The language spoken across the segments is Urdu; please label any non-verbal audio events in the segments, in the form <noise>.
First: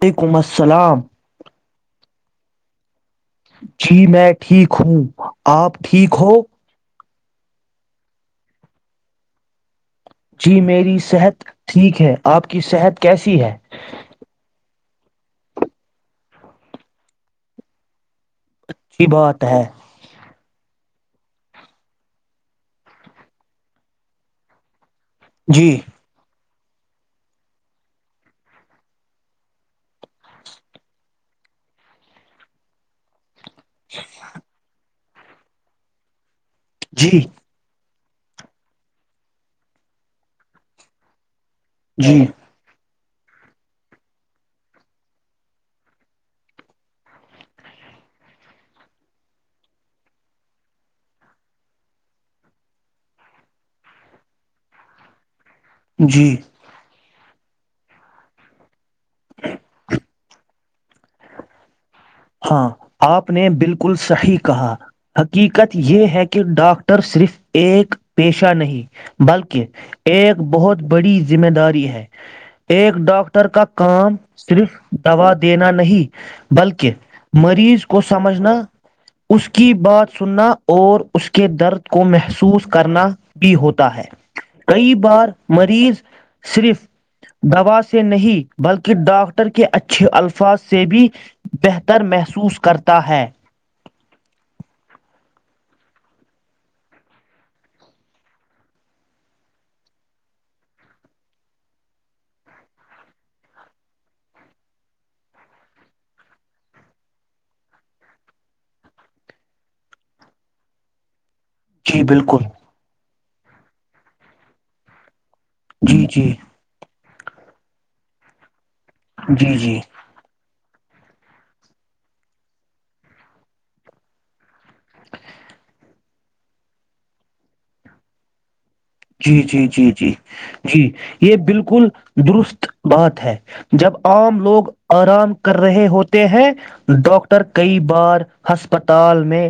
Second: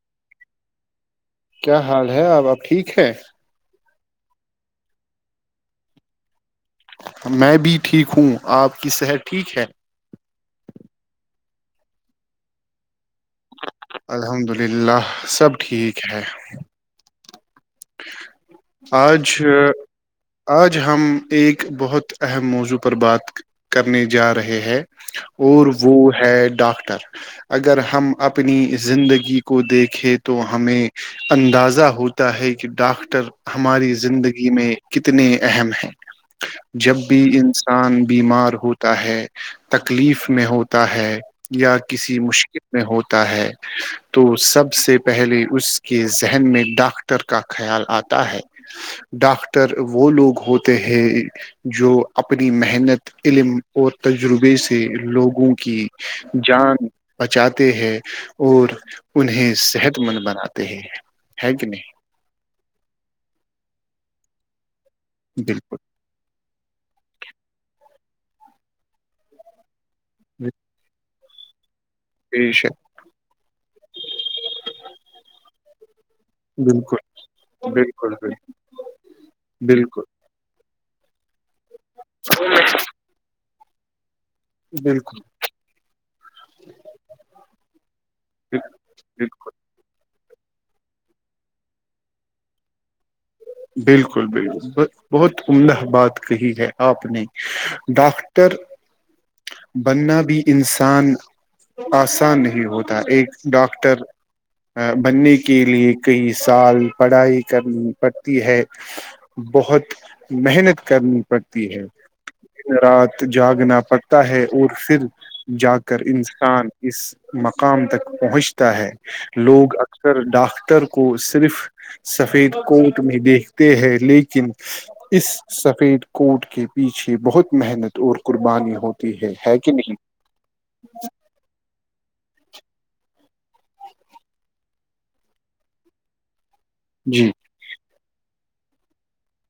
وعلیکم السلام کیا حال ہے اب اب ٹھیک ہیں جی میں ٹھیک ہوں آپ ٹھیک ہو میں بھی ٹھیک ہوں آپ کی صحت ٹھیک ہے جی میری صحت ٹھیک ہے آپ کی صحت کیسی ہے الحمد للہ سب ٹھیک ہے اچھی آج بات ہے آج ہم ایک بہت اہم موضوع پر بات کرنے جا رہے ہیں اور جی وہ ہے ڈاکٹر اگر ہم اپنی زندگی کو دیکھیں تو ہمیں اندازہ ہوتا ہے کہ ڈاکٹر ہماری زندگی میں کتنے اہم ہیں جب جی بھی انسان بیمار ہوتا ہے تکلیف میں ہوتا ہے یا کسی جی مشکل میں ہو ہے تو سب سے پہلے اس کے ذہن میں ڈاکٹر کا خیال آتا ہے ڈاکٹر وہ لوگ ہوتے ہیں جو اپنی محنت علم اور تجربے سے لوگوں کہ جی جان بچاتے ہیں اور انہیں صحت مند بناتے ہیں ہے کہ نہیں ہاں آپ نے بالکل صحیح کہا حقیقت بالکل یہ ہے کہ ڈاکٹر صرف ایک پیشہ نہیں بلکہ ایک بہت بڑی ذمہ داری ہے بے شک ایک ڈاکاکٹر کا کام صرف دوا دینا نہیں بلکہ بالکل مریض کو بالکل بالکل سمجھنا اس کی بالکل بات سننا اور اس کے درد کو محسوس کرنا بھی ہوتا ہے کئی بالکل بار مریض صرف دوا سے نہیں بلکہ بالکل۔ ڈاکٹر کے اچھے الفظ ف سے بھی بہ تر محسوس کرتا ہے بالکل بالکل بہت عمدہ بات کہی ہے آپ نے ڈاکٹر بننا بھی انسان آسان نہیں ہوتا ایک ڈاکٹر بننے کے لیے کئی سال پڑھائی کرنی ہے بہت محنت کرنی پڑتی جی بالکل <inaudible> جاگنا پڑتا ہے اور پھر جا کر جی جی انسان اس مقام تک <inaudible> ہے جی لوگ جی اکثر ڈاکخ ر کو صرف سفید کو دیکھتے ہیں لیکن اس سفید کوٹ کے پیچھے بہت محنت اور قربانیاں جی جی جی جی جی یہ بالکل درست بات ہے جب آم لوگ آرام کر رہے ہوتے ہیں جی ڈاکاکٹر کئی بار ہسپتال میں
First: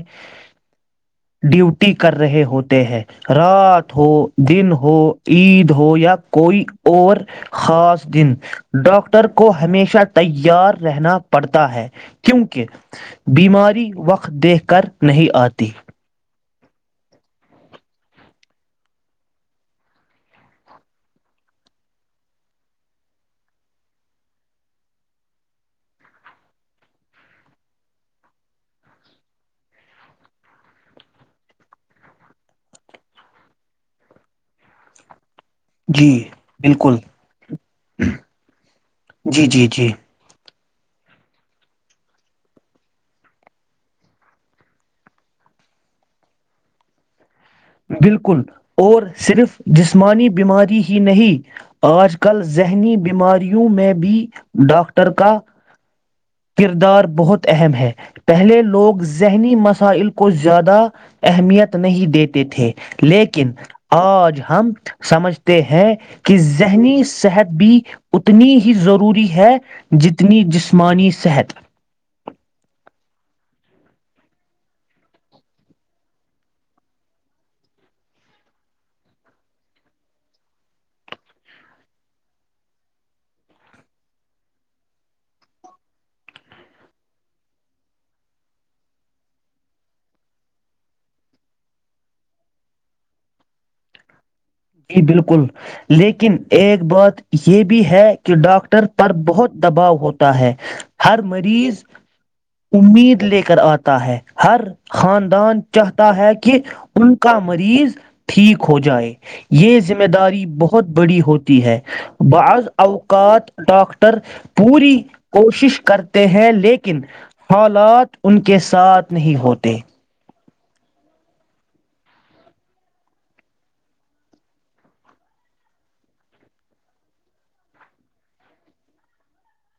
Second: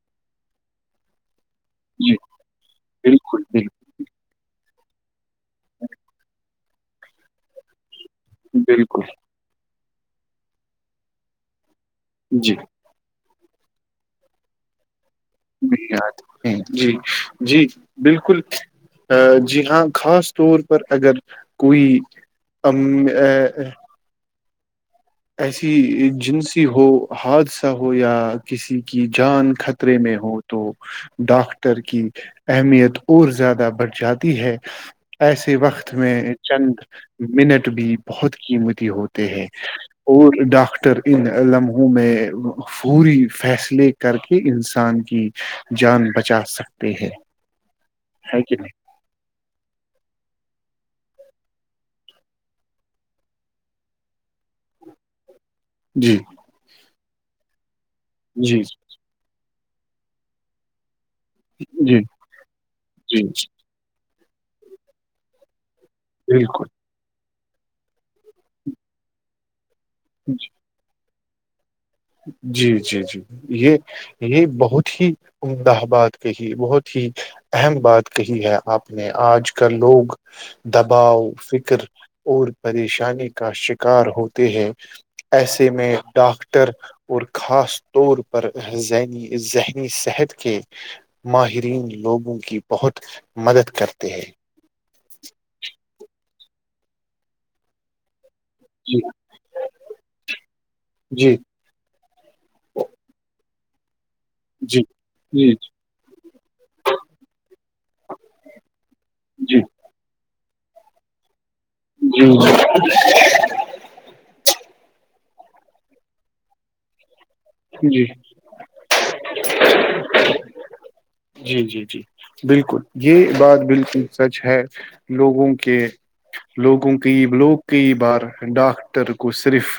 ڈیوٹی جی کر رہے ہوتے ہیں بالکل بالکل رات ہو دن ہو عید ہو یا کوئی اور خاص دن بالکل ڈاکٹر کو ہمیشہ تیار رہنا پڑتا ہے جی کیونکہ بیماری وقت دیکھ کر نہیں آتی جی جی بالکل جی ہاں خاص طور پر اگر کوئ ایسی جنسی ہو حادثہ ہو یا کسی کی جان خطرے میں ہو تو ڈاکٹر کی اہمیت اور زیادہ بڑھ جاتی ہے ایسے وقت جی میں چند بالکل منٹ بھی بہت قیمتی ہوتے جی ہیں جی جی ڈاکٹر ان لمحوں میں پوری فیصلے کر کے انسان کی جان بچا سکتے ہیں ہے بالکل کہ نہیں اور صرف جسمانی بیماری ہی نہیں آج کل ذہنی بیماریوں میں بھی ڈاکٹر کا جی کردار بہت اہم ہے پہلے جی لوگ ذہنی مص ال کو زیادہ اہمیت جی نہیں دیتے تھے جی لیکن آج ہم سمجھتے ہیں کہ بالکل ذہنی صحت بھی اتنی ہی ضروری ہے کہ جتنی جسمانی صحت جی جی جی یہ یہ بہت ہی عمدہ بات کہی ہے بہت ہی اہم بات کہی ہے آپ نے آج کل لوگ دباؤ فکر اور پریشانی کا شکار ہوتے ہیں ایسے میں ڈاکٹر اور خاص طور پر ذہنی ذہنی صحت کے ماہرین لوگوں کی بہت مدد کرتے ہیں جی بالکل لیکن ایک بات یہ بھی ہے ڈاکٹر جی پر بہت دباؤ ہوتا ہے ہر جی مریض امید لے کے کر آتا ہے ہر جی جی خاندان چاہتا ہے کہ ان کا مریض ٹھیک ہو جائے جی یہ ذمہ داری بہت بڑی ہوتی ہے جی جی بعض اوقات ڈاکٹر پوری کوشش کرتے ہیں لیکن جی حالات ان کے ساتھ نہیں ہوتے جی جی جی بالکل یہ بات بالکل سچ ہے لوگوں کے لوگوں کے لوگ کئی بار ڈاکٹر کو صرف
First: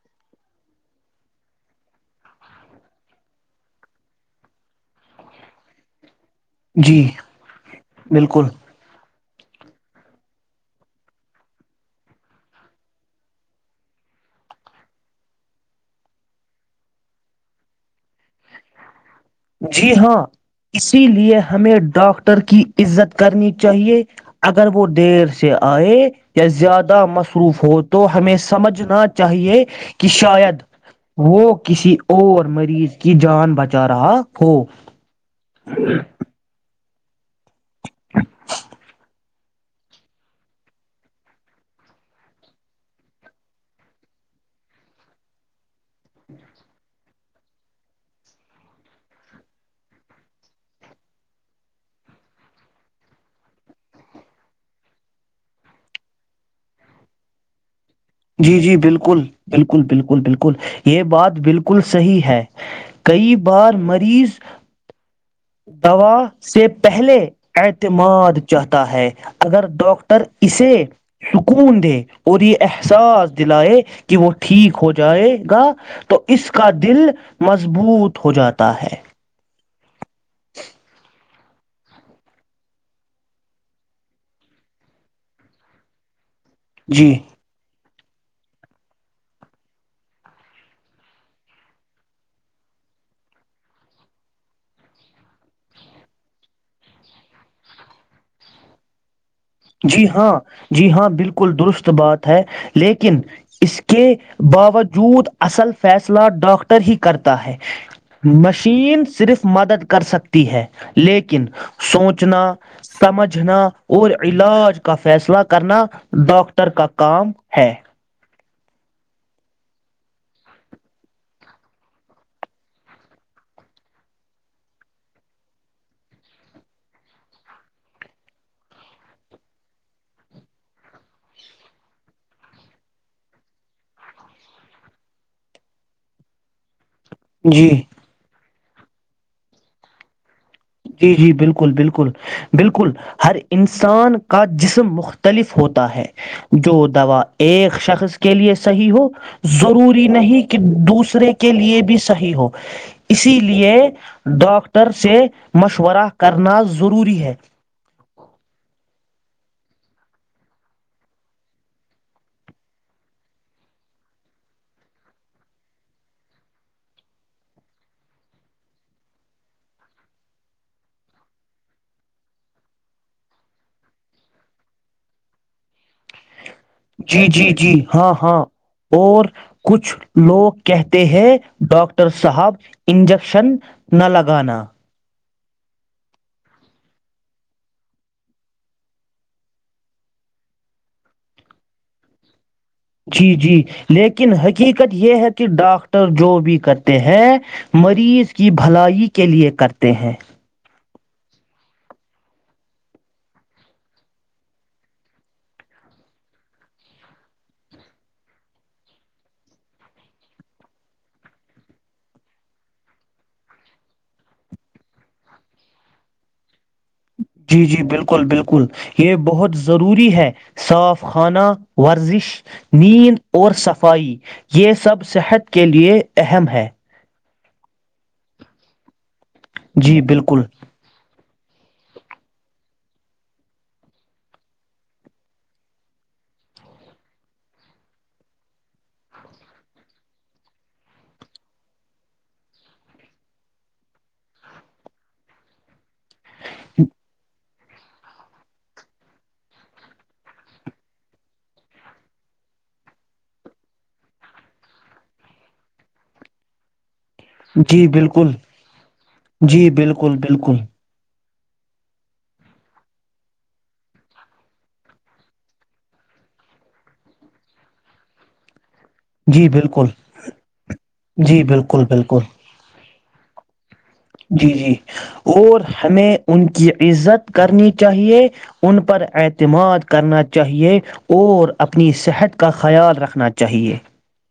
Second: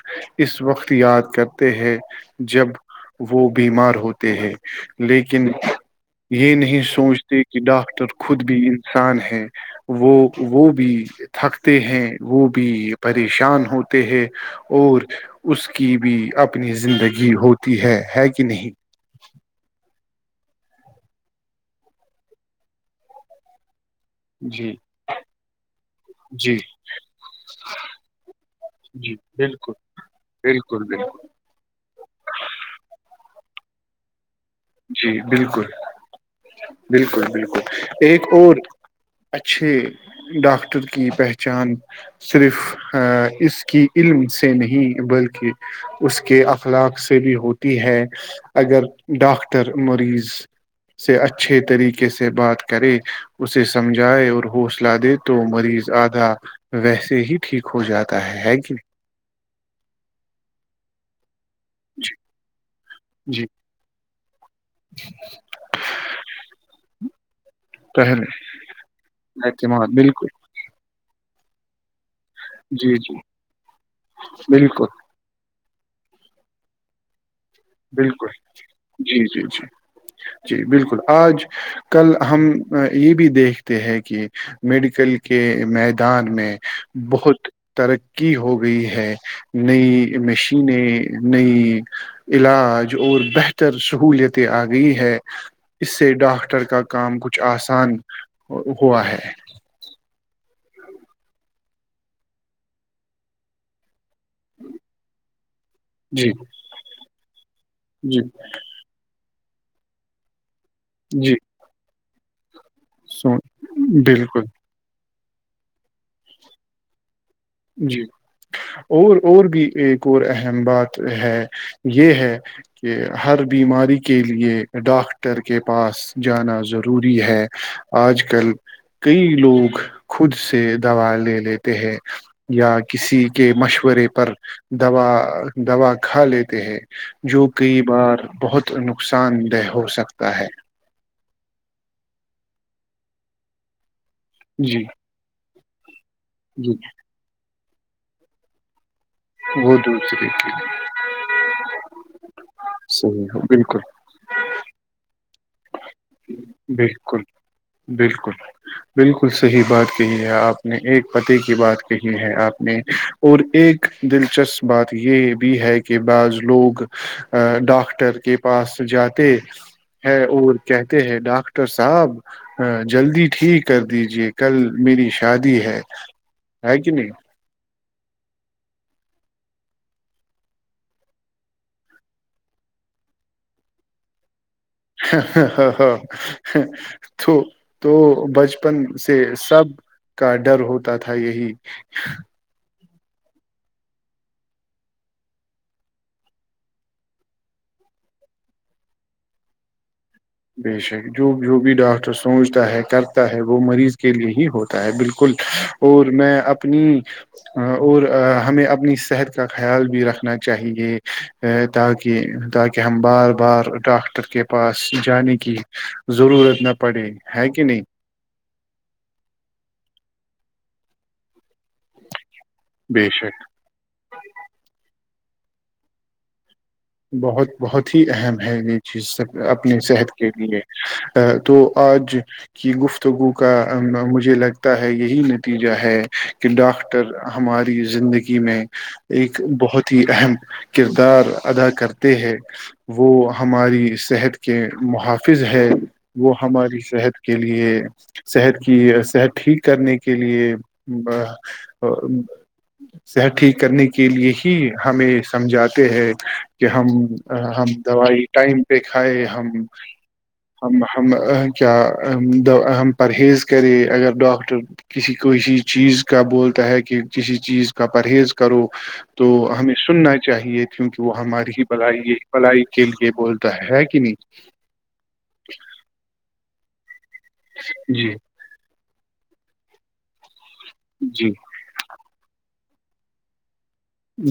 اس وقت یاد کرتے ہیں جب وہ بیمار ہوتے ہیں لیکن یہ نہیں جی سوچتے کہ ڈاکٹر خود بالکل بھی انسان ہے وہ وہ بھی تھکتے ہیں وہ بھی پریشان ہوتے ہیں اور اس کی بھی اپنی زندگی ہوتی ہے ہے کہ نہیں جی ہاں اسی لیے ہمیں ڈاکاکٹر کی عزت کرنی چاہیے اگر جی وہ دیر سے آئے یا جی زیادہ مصروف ہو تو ہمیں سمجھنا جی چاہیے بالکل کہ شاید بالکل بالکل وہ کسی اور مریض کی جان بچا رہا ہو جی بالکل بالکل بالکل ایک اور اچھے ڈاکٹر کی پہچان صرف اس کی علم سے نہیں بلکہ اس کے اخلاق سے بھی ہوتی ہے اگر ڈاکٹر ر مریض سے اچھے طریقے سے بات کرے اسے سمجھائے اور حوصلہ دے تو مریض آدھا ویسے ہی ٹھیک ہو جاتا ہے ہے جی کہ جی نہیں؟ بالکل بالکل بالکل بالکل یہ بات بالکل صحیح ہے کئی جی جی بار مریض دوا سے پہلے پہلے اعتماد چاہتا ہے اگر اعتماد ڈاکٹر بالکل اسے سکون دے اور یہ جی جی احساس دلائے کہ وہ ٹھیک ہو بالکل جائے گا تو اس کا دل مضبوط ہو بالکل جاتا ہے جی جی جی جی بالکل آج کل ہم یہ بھی دیکھتے ہیں کہ میڈیکل کے میدان میں جی بہت ترقی ہو گئی ہے نئی مشینیں نئی علاج اور بہتر سہلیتیں آ گئی ہے اس سے ڈاکٹر کا کام کچھ آسان ہوا ہے جی ہاں جی ہاں بالکل درست بات ہے لیکن اس کے کے باوجود اصل فیصلہ جی ڈاکٹر ہی کرتا ہے جی مشین صرف مدد کر سکتی ہے جی لیکن سوچ جنا سو سمجھنا اور بالکل علاج کافی فیصلہ کرنا ڈاکاکٹر کا کام ہے جی اور اور بھی ایک اور اہم بات ہے یہ ہے کہ ہر بیماری کے لیے ڈاکٹر کے پاس جانا ضروری ہے آج کل کئی لوگ خود سے دوا لے لیتے ہیں یا کسی کے مشورے پر دوا دوا کھا لیتے ہیں جو جی کئی بار بہت نقصان دہ ہو سکتا ہے جی جی بالکل بالکل بالکل ہر انسان کا جی جسم مختلف ہوتا ہوتا ہے جی جو دوا ایک شخص کے لیے صحیح ہو وہ ضروری دوسرے نہیں کے کہ لیے دوسرے کے لیے بھی صحیح ہو صحیح اسی ہو لیے بالکل ڈاکٹر سے مش ورا کرنا ضروری بالکل ہے کل صحیح بات کہی ہے آپ نے ایک پتے کی بات کہی ہے آپ نے اور ایک دلچسپ بات یہ بھی ہے کہ بعض لوگ ڈاکٹر کے پاس جاتے ہے اور کہتے ہیں ڈاکٹر صاحب جلدی ٹھیک کر دیجے کل میری شادی ہے ہے کہ نہیں جی جی جی ہاں ہاں اور کچھ لوگ کہتے ہیں ڈاکٹر صاحب انجیکشن نہ لگانا ہ ہاں تو تو بچپن سے سب کا ڈر ہوتا تھا یہی جی جی لیکن حقیقت یہ ہے کہ ڈاکٹر جو بھی کرتے ہیں مریض کی بھلائی کے لیئے کرتے ہیں بے شک جو جو بھی ڈاکٹر سوچتا ہے کرتا ہے وہ مریض کے لیے ہی ہوتا ہے بالکل اور میں اپنی اور ہمیں اپنی صحت کا خیال بھی رکھنا چاہیے تاکہ تاکہ ہم بار بار ڈاکٹر کے پاس جانے کی ضرورت نہ پڑے ہے کہ جی نہیں جی بالکل بالکل یہ بہت ضروری ہے صاف کھانا ورزش بے نیند شک اور صفائی یہ سب صحت کے لیے اہم ہے بہت بہت ہی اہم ہے یہ چیز سب اپنی جی صحت کے بالکل لیے تو آج کی گفتگو کا مجھے لگتا ہے یہی نتیجہ ہے کہ ڈاکٹر ہماری زندگی میں ایک بہت ہی اہم کردار ادا کرتے ہیں وہ ہماری صحت کے محافظ ہے وہ ہماری صحت کے لی صحت کی صحت ٹھیک کرنے کے لیے صحت ٹھیک کرنے کے لیے ہی ہمیں سمجھاتے ہیں کہ ہم <unintelligible> ہم جی دوائی بالکل ٹائم پہ کھائے ہم جی بالکل بالکل ہم ہم کیا ہم پرہیز کریں اگر ڈاکٹر کسی کوئیسی چیز کا بولتا ہے کہ کسی چیز کا پرہیز کرو تو جی ہمیں بالکل سننا چاہیے کیونکہ وہ جی ہمارے بالکل بلائی بالکل بلائی <unintelligible> لیے بولتا ہے کہ <unintelligible> جی جی اور ہمیں ان <unintelligible> کی عزت <unintelligible> کرنی جی چاہیے ان پر اعتماد کرنا چاہیے جی اور اپنی صحت کا خیال رکھنا چاہیے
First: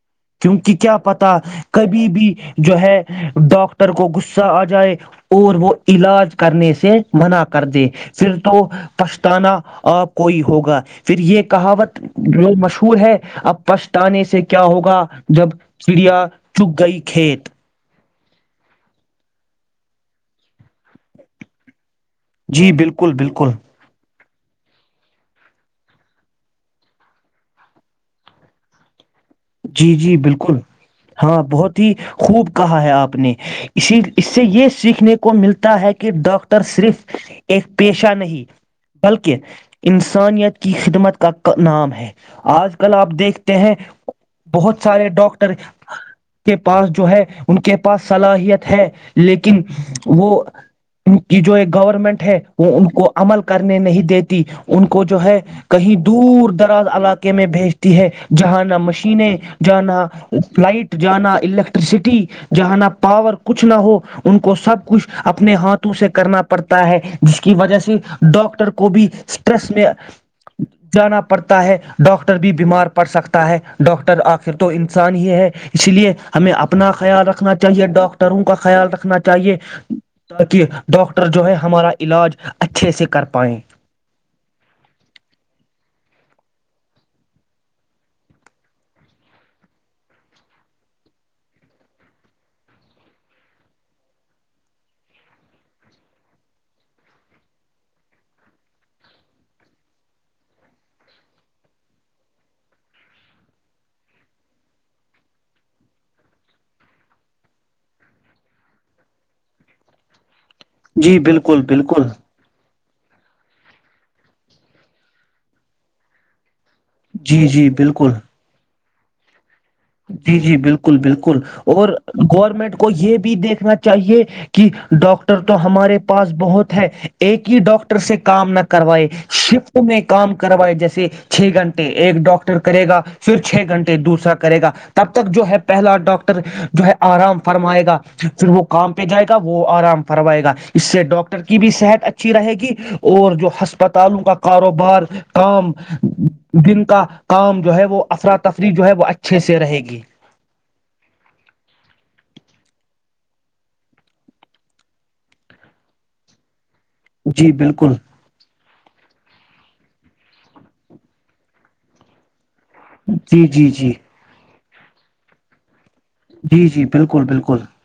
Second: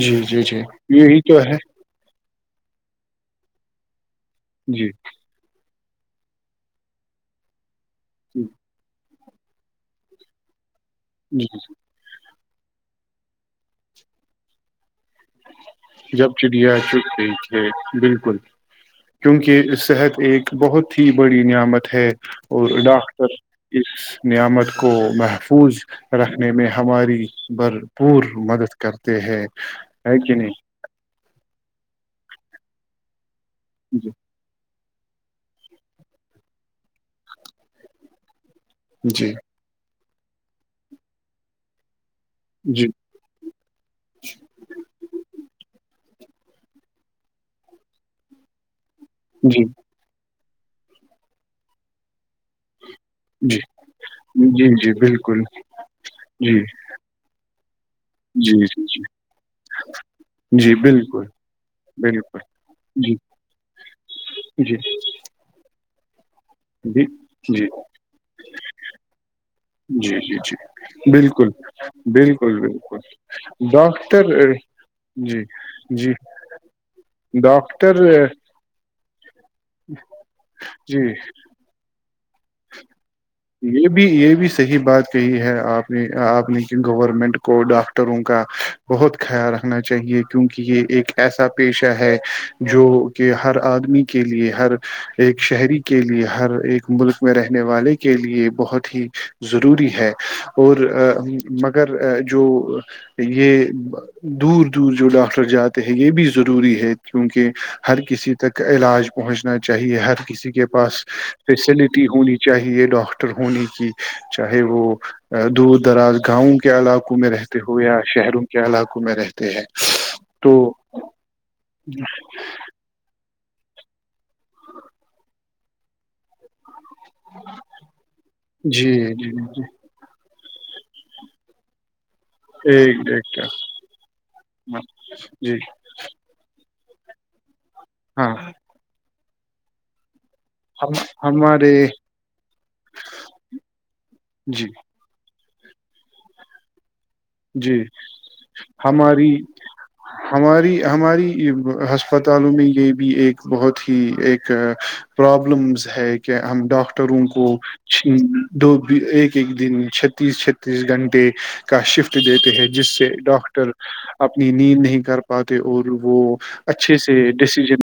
جی جی جی کیونکہ کیا یہی پتا تو ہے کبھی بھی جو ہے ڈاکٹر کو گ <unintelligible> آ جی جائے اور وہ <unintelligible> علاج کرنے سے منع کر دے پھر تو <unintelligible> پچھتانا آپ کوئی ہوگا پھر یہ جی کہاوت لو مشہور ہے اب پچھتانے سے کیا ہوگا جب چڑیا جب چڑیا گئی چگ گئے کھیت کھت <unintelligible> بالکل کیونکہ صحت ایک بہت ہی بڑی نعمت ہے اور جی بالکل ڈاکٹر بالکل اس <unintelligible> نعمت کو محفوظ رکھنے میں ہماری بھرپور مدد کر ہے جی جی ہے کہ نہیں بالکل ہاں بہت ہی خوب کہا ہے آپ نے اسی جی اس سے یہ <unintelligible> سیکھنے کو ملتا ہے کہ ڈاکٹر صرف ایک پیشہ نہیں <unintelligible> جی بلکہ <unintelligible> انسانیت کی خدمت کا نام ہے <unintelligible> آج جی کل آپ دیکھتے ہیں <unintelligible> بہت سارے ڈاکٹر کے پاس جو ہے ان کے پاس صلاحیت ہے <unintelligible> لیکن جی وہ <unintelligible> ان کی جو ایک گورنمنٹ ہے وہ ان کی <unintelligible> کو عمل جی کرنے نہیں دیتی جی ان جی کو جو ہے بالکل کہیں دور جی دراز علاقے میں بھیج <unintelligible> ہے جی جہاںانا جی جی مش <unintelligible> جانا جی لائٹ بالکل جانا الیکٹرسٹی بالکل جانا جی پاور کچھ نہ ہو ان کو جی سب کچھ اپنے ہاتھوں اسے کرنا پڑ <unintelligible> پڑتا ہے جی جس کی جی وجہ سے ڈاکٹر کو بھی سٹریس <unintelligible> جی جی جی بالکل ہے ڈاکٹر بالکل بھی بیمار بالکل پڑ سکتا ہے <unintelligible> ڈاکٹر آخر تو انسان ہی جی ہے اس لیے جی ہمیں اپنا خیال رکھنا چاہیے ڈاکٹر ڈاکٹروں کا خیال رکھنا چاہیے تاکہ جی ڈاکٹر جو ہے ہمارا <unintelligible> اچھے سے کر پائیں یہ بھی یہ بھی صحی بات کہی ہے آپ نے <unintelligible> آپ نے گورنمنٹ کو ڈاکٹروں کا بہت خیال رکھنا چاہیے کیونکہ یہ ایک ایسا پیشہ ہے جو کہ ہر آدمی کے لیے ہر ایک شہری کے لیے ہر ایک ملک <unintelligible> میں رہنے والے کے لیے بہت ہی ضروری ہے اور مگر جو یہ دور دور جو ڈاکٹر جاتے ہیں یہ بھی ضروری ہے کیونکہ ہر کسی تک علاج پہنچنا چاہیے ہر کسی <unintelligible> کے پاس جی بالکل فیسلٹی بالکل ہونی چاہیے ڈاکٹر <unintelligible> ہونے کی چاہے وہ دور دراز گاؤں کےعلاقوں میں جی رہتے جی ہو یا بالکل شہروں کے علاقوں <unintelligible> میں رہتے ہیں <unintelligible> جی تو جی بالکل بالکل اور گورنمنٹ کو یہ بھی دیکھ <unintelligible> نا چاہیے کہ ڈاکٹر تو ہمارے پاس بہت <unintelligible> ہے ایک ہی ڈاکٹر سے کام نہ جی کروائے جی شفٹ میں کام <unintelligible> کر وائے جیسے چھ گنٹے <unintelligible> ایک ڈاکٹر کرے گا ایک پھر ایک چھ گھنٹے دوسرا <unintelligible> تب تک جو جی ہے پہلا ڈاکٹر جو ہے آرام <unintelligible> فرمائےگا ہاں پھر وہ کام پے جائے گا تب وہ آرام فرمائے گا اس ہم سے ڈاکٹر کی بھی ہمارے صحت اچھی رہے گی اور جو ہسپتالوں کا جی کاروبار کام گنتا کام جو جی ہے وہ افرا تفری جو ہے وہ اچھ ہماری ہماری ہماری ہسپتالوں میں یہ بھی ایک بہت ہی ایک پرابلمز ہے کہ ہم ڈاک ٹروں کو جی بالکل دو ایک ایک دن چھتیس چھتیس گھنٹے کا شفٹ دیتے ہیں جس سے جی جی ڈاکٹر جی اپنی <unintelligible> اچھے سے ڈسیزن <unintelligible>